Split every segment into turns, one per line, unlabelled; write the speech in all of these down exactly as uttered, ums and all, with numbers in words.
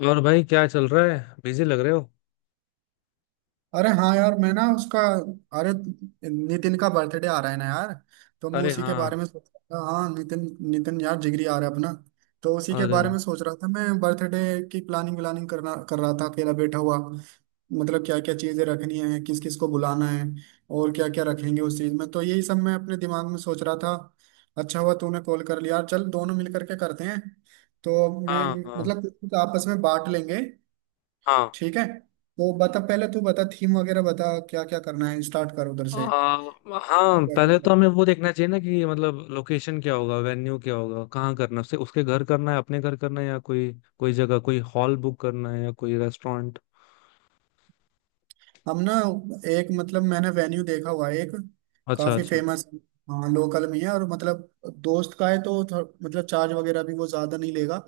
और भाई क्या चल रहा है, बिजी लग रहे हो?
अरे हाँ यार मैं ना उसका अरे, नितिन का बर्थडे आ रहा है ना यार। तो मैं
अरे
उसी के
हाँ।
बारे में सोच रहा था। हाँ नितिन, नितिन यार जिगरी आ रहा है अपना। तो उसी के
अरे
बारे में सोच रहा था मैं, बर्थडे की प्लानिंग व्लानिंग करना कर रहा था अकेला बैठा हुआ। मतलब क्या क्या चीजें रखनी है, किस किस को बुलाना है और क्या क्या रखेंगे उस चीज में, तो यही सब मैं अपने दिमाग में सोच रहा था। अच्छा हुआ तूने कॉल कर लिया यार, चल दोनों मिल करके करते हैं। तो मैं
हाँ, हाँ
मतलब कुछ कुछ आपस में बांट लेंगे।
हाँ।
ठीक है, तो बता, पहले तू बता, थीम वगैरह बता, क्या क्या करना है, स्टार्ट कर उधर से।
आ, हाँ,
क्या क्या
पहले तो
कर
हमें वो देखना चाहिए ना कि मतलब लोकेशन क्या होगा, वेन्यू क्या होगा, कहाँ करना है, उसे उसके घर करना है, अपने घर करना है, या कोई कोई जगह, कोई हॉल बुक करना है, या कोई रेस्टोरेंट।
हम ना एक, मतलब मैंने वेन्यू देखा हुआ है एक,
अच्छा,
काफी
अच्छा।
फेमस। हाँ लोकल में है और मतलब दोस्त का है तो थो- मतलब चार्ज वगैरह भी वो ज्यादा नहीं लेगा,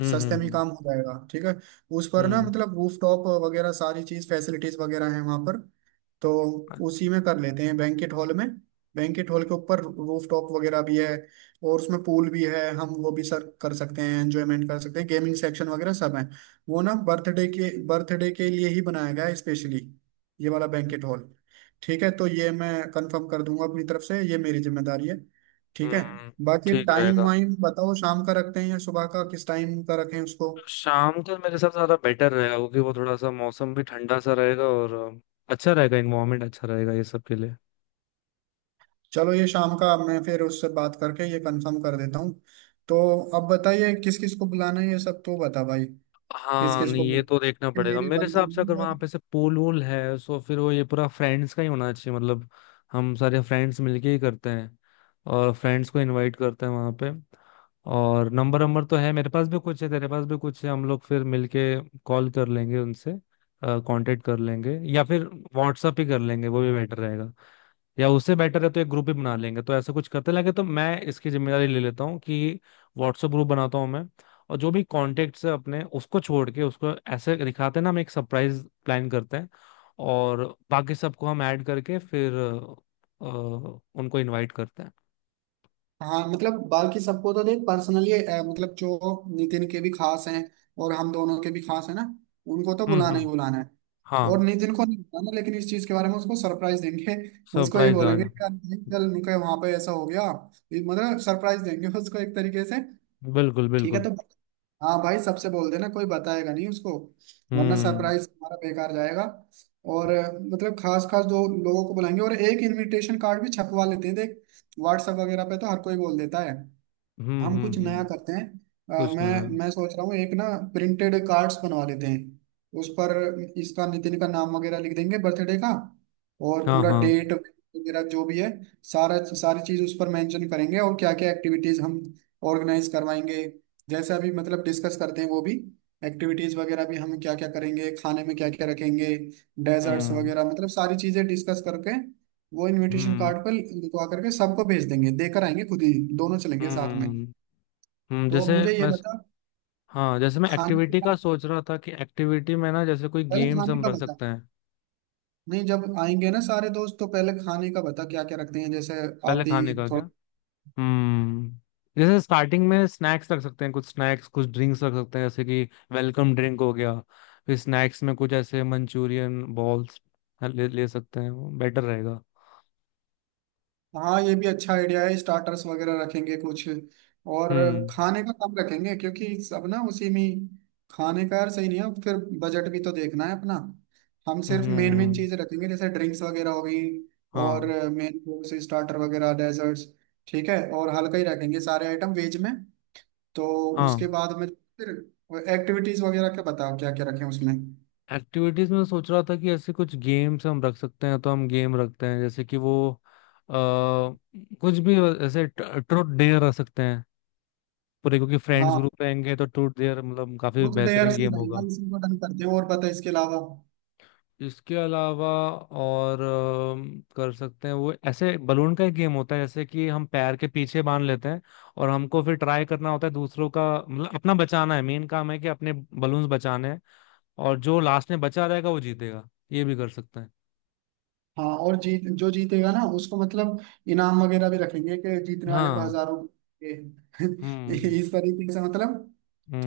हम्म,
सस्ते में ही
हम्म,
काम हो जाएगा। ठीक है, उस पर ना
हम्म,
मतलब रूफ टॉप वगैरह सारी चीज फैसिलिटीज वगैरह है वहाँ पर, तो
हम्म,
उसी में कर लेते हैं, बैंकेट हॉल में। बैंकेट हॉल के ऊपर रूफ टॉप वगैरह भी है, और उसमें पूल भी है, हम वो भी सर कर सकते हैं, एंजॉयमेंट कर सकते हैं, गेमिंग सेक्शन वगैरह सब है। वो ना बर्थडे के बर्थडे के लिए ही बनाया गया है स्पेशली, ये वाला बैंकेट हॉल। ठीक है, तो ये मैं कंफर्म कर दूंगा अपनी तरफ से, ये मेरी जिम्मेदारी है। ठीक है,
हम्म।
बाकी
ठीक
टाइम
रहेगा।
वाइम बताओ, शाम का रखते हैं या सुबह का, किस टाइम का रखें उसको।
शाम का मेरे हिसाब से ज़्यादा बेटर रहेगा, क्योंकि वो थोड़ा सा मौसम भी ठंडा सा रहेगा, और अ, अच्छा रहेगा, इन्वायरमेंट अच्छा रहेगा ये सब के लिए।
चलो ये शाम का, मैं फिर उससे बात करके ये कंफर्म कर देता हूँ। तो अब बताइए किस किस को बुलाना है, ये सब तो बता भाई। किस
हाँ,
किस को
नहीं ये
बुला-
तो देखना
कि
पड़ेगा,
मेरी
मेरे
बनती
हिसाब से
नहीं
अगर वहां
बात।
पे से पूल वूल है, सो फिर वो ये पूरा फ्रेंड्स का ही होना चाहिए, मतलब हम सारे फ्रेंड्स मिलके ही करते हैं, और फ्रेंड्स को इनवाइट करते हैं वहां पे। और नंबर नंबर तो है, मेरे पास भी कुछ है, तेरे पास भी कुछ है, हम लोग फिर मिलके कॉल कर लेंगे उनसे, कांटेक्ट कर लेंगे, या फिर व्हाट्सअप ही कर लेंगे, वो भी बेटर रहेगा। या उससे बेटर है तो एक ग्रुप ही बना लेंगे, तो ऐसा कुछ करते लगे तो मैं इसकी जिम्मेदारी ले लेता हूँ कि व्हाट्सएप ग्रुप बनाता हूँ मैं, और जो भी कॉन्टेक्ट्स है अपने, उसको छोड़ के, उसको ऐसे दिखाते हैं ना, हम एक सरप्राइज प्लान करते हैं, और बाकी सबको हम ऐड करके फिर अ, उनको इनवाइट करते हैं।
हाँ मतलब बाकी सबको तो देख पर्सनली, मतलब जो नितिन के भी खास हैं और हम दोनों के भी खास है ना, उनको तो
हम्म,
बुलाना ही
हम्म,
बुलाना है। और
हाँ।
नितिन को नहीं बुलाना, लेकिन इस चीज के बारे में उसको सरप्राइज देंगे। उसको ये
सरप्राइज आ
बोलेंगे
जाए।
कि यार नितिन, चल उनके वहां पे ऐसा हो गया, ये मतलब सरप्राइज देंगे उसको एक तरीके से।
बिल्कुल,
ठीक है,
बिल्कुल।
तो हाँ भाई सबसे बोल देना, कोई बताएगा नहीं उसको, वरना
हम्म,
सरप्राइज हमारा बेकार जाएगा। और अ, मतलब खास खास दो लोगों को बुलाएंगे, और एक इनविटेशन कार्ड भी छपवा लेते हैं देख। व्हाट्सएप वगैरह पे तो हर कोई बोल देता है,
हम्म,
हम
हम्म,
कुछ नया
हम्म,
करते हैं। अ,
कुछ नया।
मैं मैं सोच रहा हूँ एक ना, प्रिंटेड कार्ड्स बनवा लेते हैं। उस पर इसका, नितिन का नाम वगैरह लिख देंगे, बर्थडे का और
हाँ,
पूरा
हाँ।
डेट वगैरह जो भी है, सारा सारी चीज उस पर मेंशन करेंगे। और क्या क्या एक्टिविटीज हम ऑर्गेनाइज करवाएंगे, जैसे अभी मतलब डिस्कस करते हैं वो भी, एक्टिविटीज वगैरह भी हम क्या क्या करेंगे, खाने में क्या क्या रखेंगे, डेजर्ट्स
हम्म,
वगैरह, मतलब सारी चीजें डिस्कस करके वो इनविटेशन
हम्म,
कार्ड पर लिखवा करके सबको भेज देंगे, देकर आएंगे खुद ही, दोनों चलेंगे साथ में।
हम्म, हम्म,
तो
जैसे
अब मुझे ये
मैं,
बता,
हाँ, जैसे मैं
खाने के
एक्टिविटी का
बाद,
सोच रहा था कि एक्टिविटी में ना जैसे कोई
पहले
गेम्स
खाने
हम
का
रख
बता।
सकते हैं।
नहीं, जब आएंगे ना सारे दोस्त, तो पहले खाने का बता क्या क्या रखते हैं, जैसे
पहले
आप
खाने
ही
का क्या?
थोड़ा।
हम्म, जैसे स्टार्टिंग में स्नैक्स रख सकते हैं, कुछ स्नैक्स, कुछ ड्रिंक्स रख सकते हैं, जैसे कि वेलकम ड्रिंक हो गया। फिर स्नैक्स में कुछ ऐसे मंचूरियन बॉल्स ले, ले सकते हैं, वो बेटर रहेगा।
हाँ, ये भी अच्छा आइडिया है, स्टार्टर्स वगैरह रखेंगे कुछ, और
हम्म,
खाने का कम रखेंगे क्योंकि सब ना उसी में ही- खाने का यार सही नहीं है फिर, बजट भी तो देखना है अपना। हम सिर्फ मेन मेन
हम्म,
चीजें रखेंगे, जैसे ड्रिंक्स वगैरह हो गई, और
हाँ,
मेन कोर्स, स्टार्टर वगैरह, डेजर्ट्स। ठीक है, और हल्का ही रखेंगे सारे आइटम, वेज में। तो
हाँ।
उसके बाद में फिर एक्टिविटीज वगैरह का बताओ क्या क्या रखें उसमें।
एक्टिविटीज में सोच रहा था कि ऐसे कुछ गेम्स हम रख सकते हैं, तो हम गेम रखते हैं, जैसे कि वो आ, कुछ भी, ऐसे ट्रूथ डेयर रख सकते हैं पूरे, क्योंकि फ्रेंड्स
हाँ,
ग्रुप रहेंगे तो ट्रूथ डेयर मतलब काफी
बुक डेयर
बेहतरीन
से ही
गेम
रहेगा,
होगा।
इसी को डन करते हैं, और बता इसके अलावा।
इसके अलावा, और अम, कर सकते हैं वो ऐसे बलून का एक गेम होता है, जैसे कि हम पैर के पीछे बांध लेते हैं, और हमको फिर ट्राई करना होता है दूसरों का, मतलब अपना बचाना है, मेन काम है कि अपने बलून्स बचाने हैं, और जो लास्ट में बचा रहेगा वो जीतेगा, ये भी कर सकते हैं।
हाँ और जीत, जो जीतेगा ना उसको मतलब इनाम वगैरह भी रखेंगे, कि जीतने वाले को
हाँ,
हजारों के
हम्म,
इस तरीके से मतलब,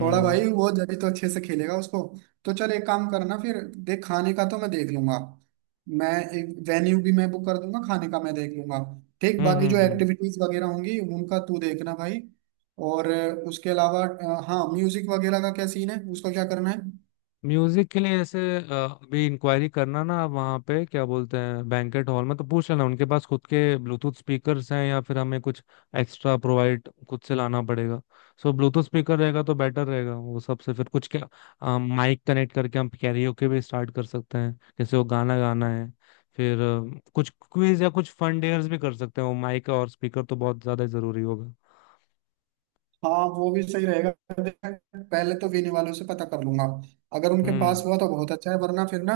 थोड़ा भाई वो जब तो अच्छे से खेलेगा उसको। तो चल एक काम करना फिर, देख खाने का तो मैं देख लूंगा, मैं एक वेन्यू भी मैं बुक कर दूंगा, खाने का मैं देख लूंगा, ठीक।
हम्म,
बाकी जो
हम्म, हम्म।
एक्टिविटीज वगैरह होंगी उनका तू देखना भाई। और अ, उसके अलावा अ, हाँ म्यूजिक वगैरह का क्या सीन है, उसका क्या करना है।
म्यूजिक के लिए ऐसे अ, अभी इंक्वायरी करना ना, आप वहाँ पे क्या बोलते हैं, बैंकेट हॉल में तो पूछ लेना उनके पास खुद के ब्लूटूथ स्पीकर्स हैं, या फिर हमें कुछ एक्स्ट्रा प्रोवाइड खुद से लाना पड़ेगा। सो ब्लूटूथ स्पीकर रहेगा तो बेटर रहेगा वो सबसे, फिर कुछ क्या माइक कनेक्ट करके हम कैरियोके भी स्टार्ट कर सकते हैं, जैसे वो गाना गाना है। फिर अ, कुछ क्विज या कुछ फन डेयर्स भी कर सकते हैं, वो माइक और स्पीकर तो बहुत ज्यादा जरूरी होगा।
हाँ वो भी सही रहेगा, देख, पहले तो वेन्यू वालों से पता कर लूंगा, अगर उनके
हम्म।
पास हुआ तो बहुत अच्छा है, वरना फिर ना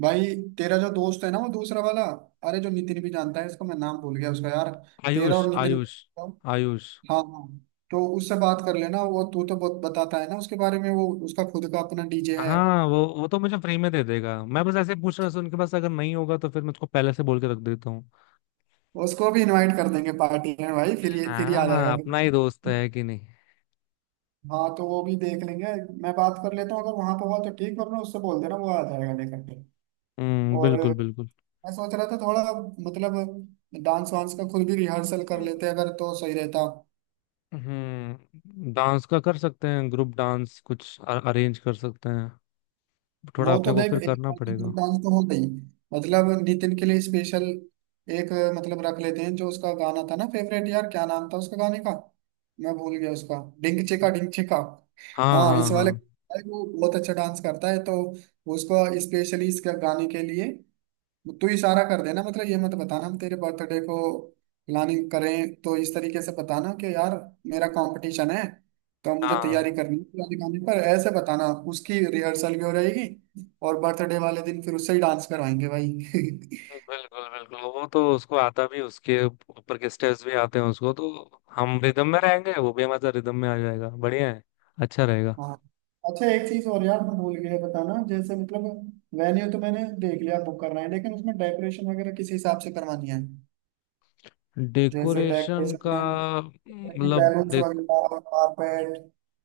भाई, तेरा जो दोस्त है ना वो दूसरा वाला, अरे जो नितिन भी जानता है इसको, मैं नाम भूल गया उसका यार, तेरा
आयुष,
और नितिन
आयुष।
को-,
आयुष।
हाँ हाँ, तो उससे बात कर लेना, वो तू तो बहुत बताता है ना उसके बारे में, वो उसका खुद का अपना डीजे है।
हाँ, वो वो तो मुझे फ्री में दे देगा, मैं बस ऐसे ही पूछ रहा था उनके पास, अगर नहीं होगा तो फिर मैं उसको पहले से बोल के रख देता हूँ।
उसको भी इनवाइट कर देंगे पार्टी में भाई, फिर ये फिर ये आ
हाँ,
जाएगा
अपना ही
फिर।
दोस्त है कि नहीं।
हाँ तो वो भी देख लेंगे, मैं बात कर लेता हूँ, अगर वहां पर हुआ तो ठीक, वरना उससे बोल देना वो आ जाएगा लेकर के।
हम्म,
और
बिल्कुल,
मैं
बिल्कुल।
सोच रहा था थोड़ा, मतलब डांस वांस का खुद भी रिहर्सल कर
हम्म,
लेते अगर तो सही रहता।
हम्म, डांस का कर सकते हैं, ग्रुप डांस कुछ अरेंज कर सकते हैं, थोड़ा
वो
अपने
तो
को
देख,
फिर
एक
करना
बार तो
पड़ेगा।
ग्रुप डांस तो हो गई, मतलब नितिन के लिए स्पेशल एक मतलब रख लेते हैं, जो उसका गाना था ना फेवरेट, यार क्या नाम था उसका गाने का, मैं भूल गया उसका, डिंग चिका डिंग चिका।
हाँ,
हाँ
हाँ,
इस वाले,
हाँ,
भाई वो बहुत अच्छा डांस करता है, तो उसको स्पेशली इस गाने के लिए तू इशारा कर देना, मतलब ये मत बताना हम तेरे बर्थडे को प्लानिंग करें, तो इस तरीके से बताना कि यार मेरा कंपटीशन है, तो मुझे
हाँ।
तैयारी करनी है, गाने गाने पर ऐसे बताना। उसकी रिहर्सल भी हो जाएगी, और बर्थडे वाले दिन फिर उससे ही डांस करवाएंगे भाई।
बिल्कुल, बिल्कुल, वो तो उसको आता भी, उसके ऊपर के स्टेप्स भी आते हैं उसको, तो हम रिदम में रहेंगे, वो भी हमारे रिदम में आ जाएगा, बढ़िया है, अच्छा रहेगा।
हाँ, अच्छा एक चीज और यार मैं भूल गया बताना, जैसे मतलब वेन्यू तो मैंने देख लिया, बुक करना है, लेकिन उसमें डेकोरेशन वगैरह किस हिसाब से करवानी है। जैसे
डेकोरेशन
डेकोरेशन
का?
में भी
मतलब,
बैलून्स वगैरह और कारपेट,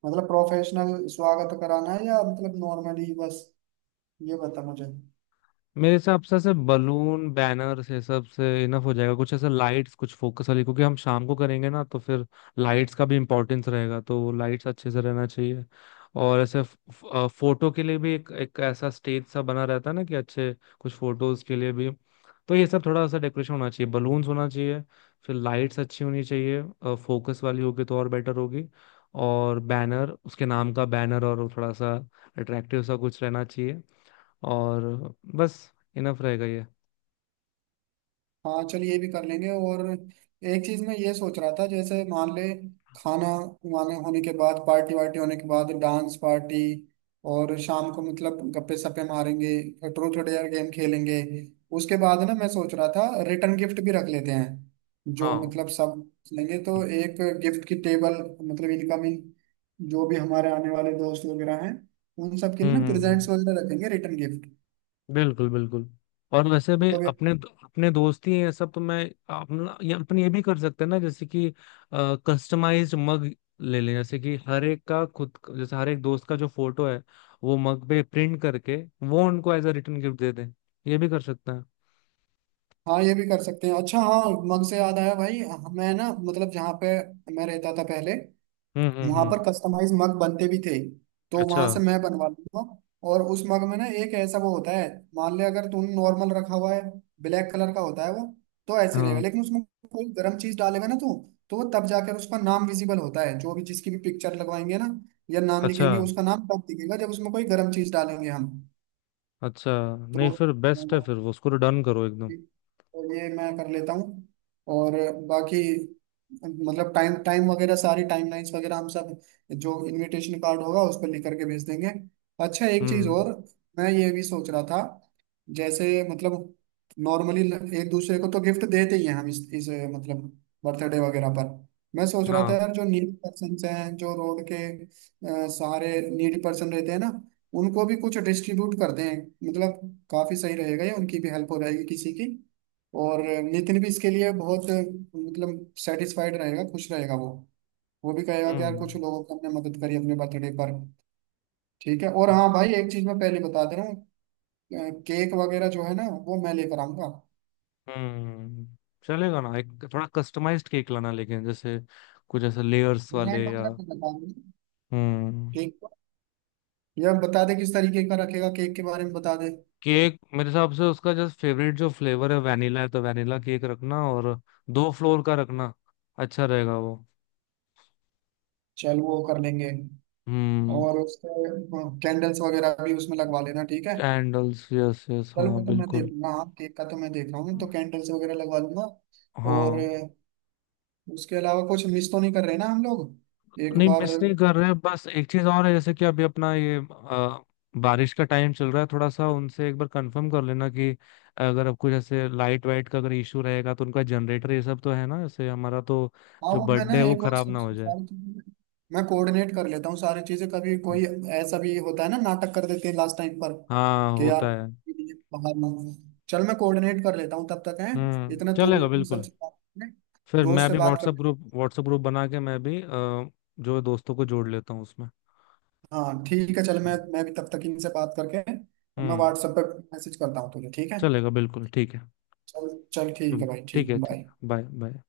मतलब प्रोफेशनल स्वागत कराना है या मतलब नॉर्मली बस, ये बता मुझे।
मेरे हिसाब से ऐसे बलून बैनर्स ये सब से इनफ हो जाएगा, कुछ ऐसे लाइट्स, कुछ फोकस वाली, क्योंकि हम शाम को करेंगे ना, तो फिर लाइट्स का भी इम्पोर्टेंस रहेगा, तो लाइट्स अच्छे से रहना चाहिए। और ऐसे फोटो के लिए भी एक एक ऐसा स्टेज सा बना रहता है ना कि अच्छे कुछ फोटोज के लिए भी, तो ये सब थोड़ा सा डेकोरेशन होना चाहिए, बलून्स होना चाहिए, फिर लाइट्स अच्छी होनी चाहिए, फोकस वाली होगी तो और बेटर होगी। और बैनर, उसके नाम का बैनर, और वो थोड़ा सा अट्रैक्टिव सा कुछ रहना चाहिए, और बस, इनफ रहेगा ये।
हाँ चलिए ये भी कर लेंगे, और एक चीज मैं ये सोच रहा था, जैसे मान ले, खाना वाना होने के बाद, पार्टी वार्टी होने के बाद, डांस पार्टी, और शाम को मतलब गप्पे सप्पे मारेंगे, ट्रूथ और डेयर गेम खेलेंगे। उसके बाद ना मैं सोच रहा था रिटर्न गिफ्ट भी रख लेते हैं, जो
हाँ।
मतलब सब लेंगे, तो एक गिफ्ट की टेबल, मतलब इनकमिंग जो भी हमारे आने वाले दोस्त वगैरह हैं, उन सब के लिए
हम्म,
ना
हम्म, हम्म।
प्रेजेंट्स वगैरह रखेंगे, रिटर्न
बिल्कुल, बिल्कुल। और वैसे भी
गिफ्ट।
अपने अपने दोस्त ही ये सब, तो मैं अपना ये अपन ये भी कर सकते हैं ना, जैसे कि कस्टमाइज्ड मग ले लें, जैसे कि हर एक का खुद का- जैसे हर एक दोस्त का जो फोटो है वो मग पे प्रिंट करके वो उनको एज अ रिटर्न गिफ्ट दे दें, ये भी कर सकते हैं।
हाँ ये भी कर सकते हैं अच्छा, हाँ मग से याद आया भाई, मैं ना मतलब जहाँ पे मैं रहता था पहले,
हम्म, हम्म,
वहां
हम्म,
पर कस्टमाइज मग बनते भी थे, तो
अच्छा,
वहां से मैं बनवा लूंगा। और उस मग में ना एक ऐसा वो होता है, मान ले अगर तूने नॉर्मल रखा हुआ है, ब्लैक कलर का होता है वो, तो ऐसे रहेगा,
हाँ।
लेकिन उसमें कोई गर्म चीज डालेगा ना तू, तो वो तब जाकर उसका नाम विजिबल होता है, जो भी जिसकी भी पिक्चर लगवाएंगे ना या नाम
अच्छा,
लिखेंगे, उसका नाम तब दिखेगा जब उसमें कोई गर्म चीज डालेंगे हम।
अच्छा, नहीं
तो
फिर बेस्ट है, फिर वो उसको डन करो एकदम।
तो ये मैं कर लेता हूँ, और बाकी मतलब टाइम टाइम वगैरह, सारी टाइमलाइंस वगैरह हम सब जो इनविटेशन कार्ड होगा उस पर लिख करके भेज देंगे। अच्छा एक चीज़
हम्म,
और, मैं ये भी सोच रहा था, जैसे मतलब नॉर्मली एक दूसरे को तो गिफ्ट देते ही हैं हम इस, इस मतलब बर्थडे वगैरह पर। मैं सोच रहा था
हाँ,
यार, जो नीड पर्सन हैं जो रोड के, अ, सारे नीड पर्सन रहते हैं ना, उनको भी कुछ डिस्ट्रीब्यूट कर दें, मतलब काफी सही रहेगा ये, उनकी भी हेल्प हो जाएगी किसी की। और नितिन भी इसके लिए बहुत मतलब सेटिस्फाइड रहेगा, खुश रहेगा वो वो भी कहेगा कि यार कुछ
हम्म,
लोगों को हमने मदद करी अपने बर्थडे पर। ठीक है, और हाँ भाई एक चीज मैं पहले बता दे रहा हूँ, अ, केक वगैरह जो है ना वो मैं लेकर आऊंगा।
हम्म, चलेगा ना, एक थोड़ा कस्टमाइज्ड केक लाना, लेकिन जैसे कुछ ऐसे लेयर्स
डिजाइन
वाले, या
वगैरह तो बता दें
हम्म,
केक का। या बता दे किस तरीके का रखेगा, केक के बारे में बता दे।
केक मेरे हिसाब से उसका जस्ट फेवरेट जो फ्लेवर है वैनिला है, तो वैनिला केक रखना, और दो फ्लोर का रखना, अच्छा रहेगा वो।
चल वो कर लेंगे,
हम्म,
और उसके कैंडल्स वगैरह भी उसमें लगवा लेना, ठीक है।
कैंडल्स, यस, यस,
चलो,
हाँ,
मैं तो मैं
बिल्कुल।
देखूंगा, हाँ केक का तो मैं देख रहा हूँ, तो कैंडल्स वगैरह लगवा लूंगा। और
हाँ,
अ, उसके अलावा कुछ मिस तो नहीं कर रहे ना हम लोग एक
नहीं
बार।
मिस नहीं कर रहे, बस एक चीज और है, जैसे कि अभी अपना ये अ, बारिश का टाइम चल रहा है, थोड़ा सा उनसे एक बार कंफर्म कर लेना कि अगर आपको जैसे लाइट वाइट का अगर इशू रहेगा, तो उनका जनरेटर ये सब तो है ना, जैसे हमारा तो
हाँ
जो
वो मैं ना
बर्थडे है वो
एक बार
खराब ना
सब
हो जाए।
सारी चीजें मैं कोऑर्डिनेट कर लेता हूँ, सारी चीजें कभी कोई ऐसा भी होता है ना, नाटक कर देते हैं लास्ट टाइम पर,
हाँ,
कि यार
होता है।
ये बाहर ना हो। चल मैं कोऑर्डिनेट कर लेता हूँ तब तक है,
हम्म,
इतना तू
चलेगा
भी अपनी
बिल्कुल।
सबसे बात कर ले,
फिर
दोस्त
मैं
से
भी
बात
व्हाट्सएप
कर।
ग्रुप व्हाट्सएप ग्रुप बना के मैं भी अ, जो दोस्तों को जोड़ लेता हूँ उसमें।
हाँ ठीक है, चल मैं मैं भी तब तक इनसे बात करके, अब मैं
हम्म,
व्हाट्सएप पे मैसेज करता हूँ तुझे, ठीक है।
चलेगा बिल्कुल, ठीक है।
चल चल ठीक
चलो,
है भाई,
ठीक
ठीक
है, ठीक
बाय।
है, बाय बाय।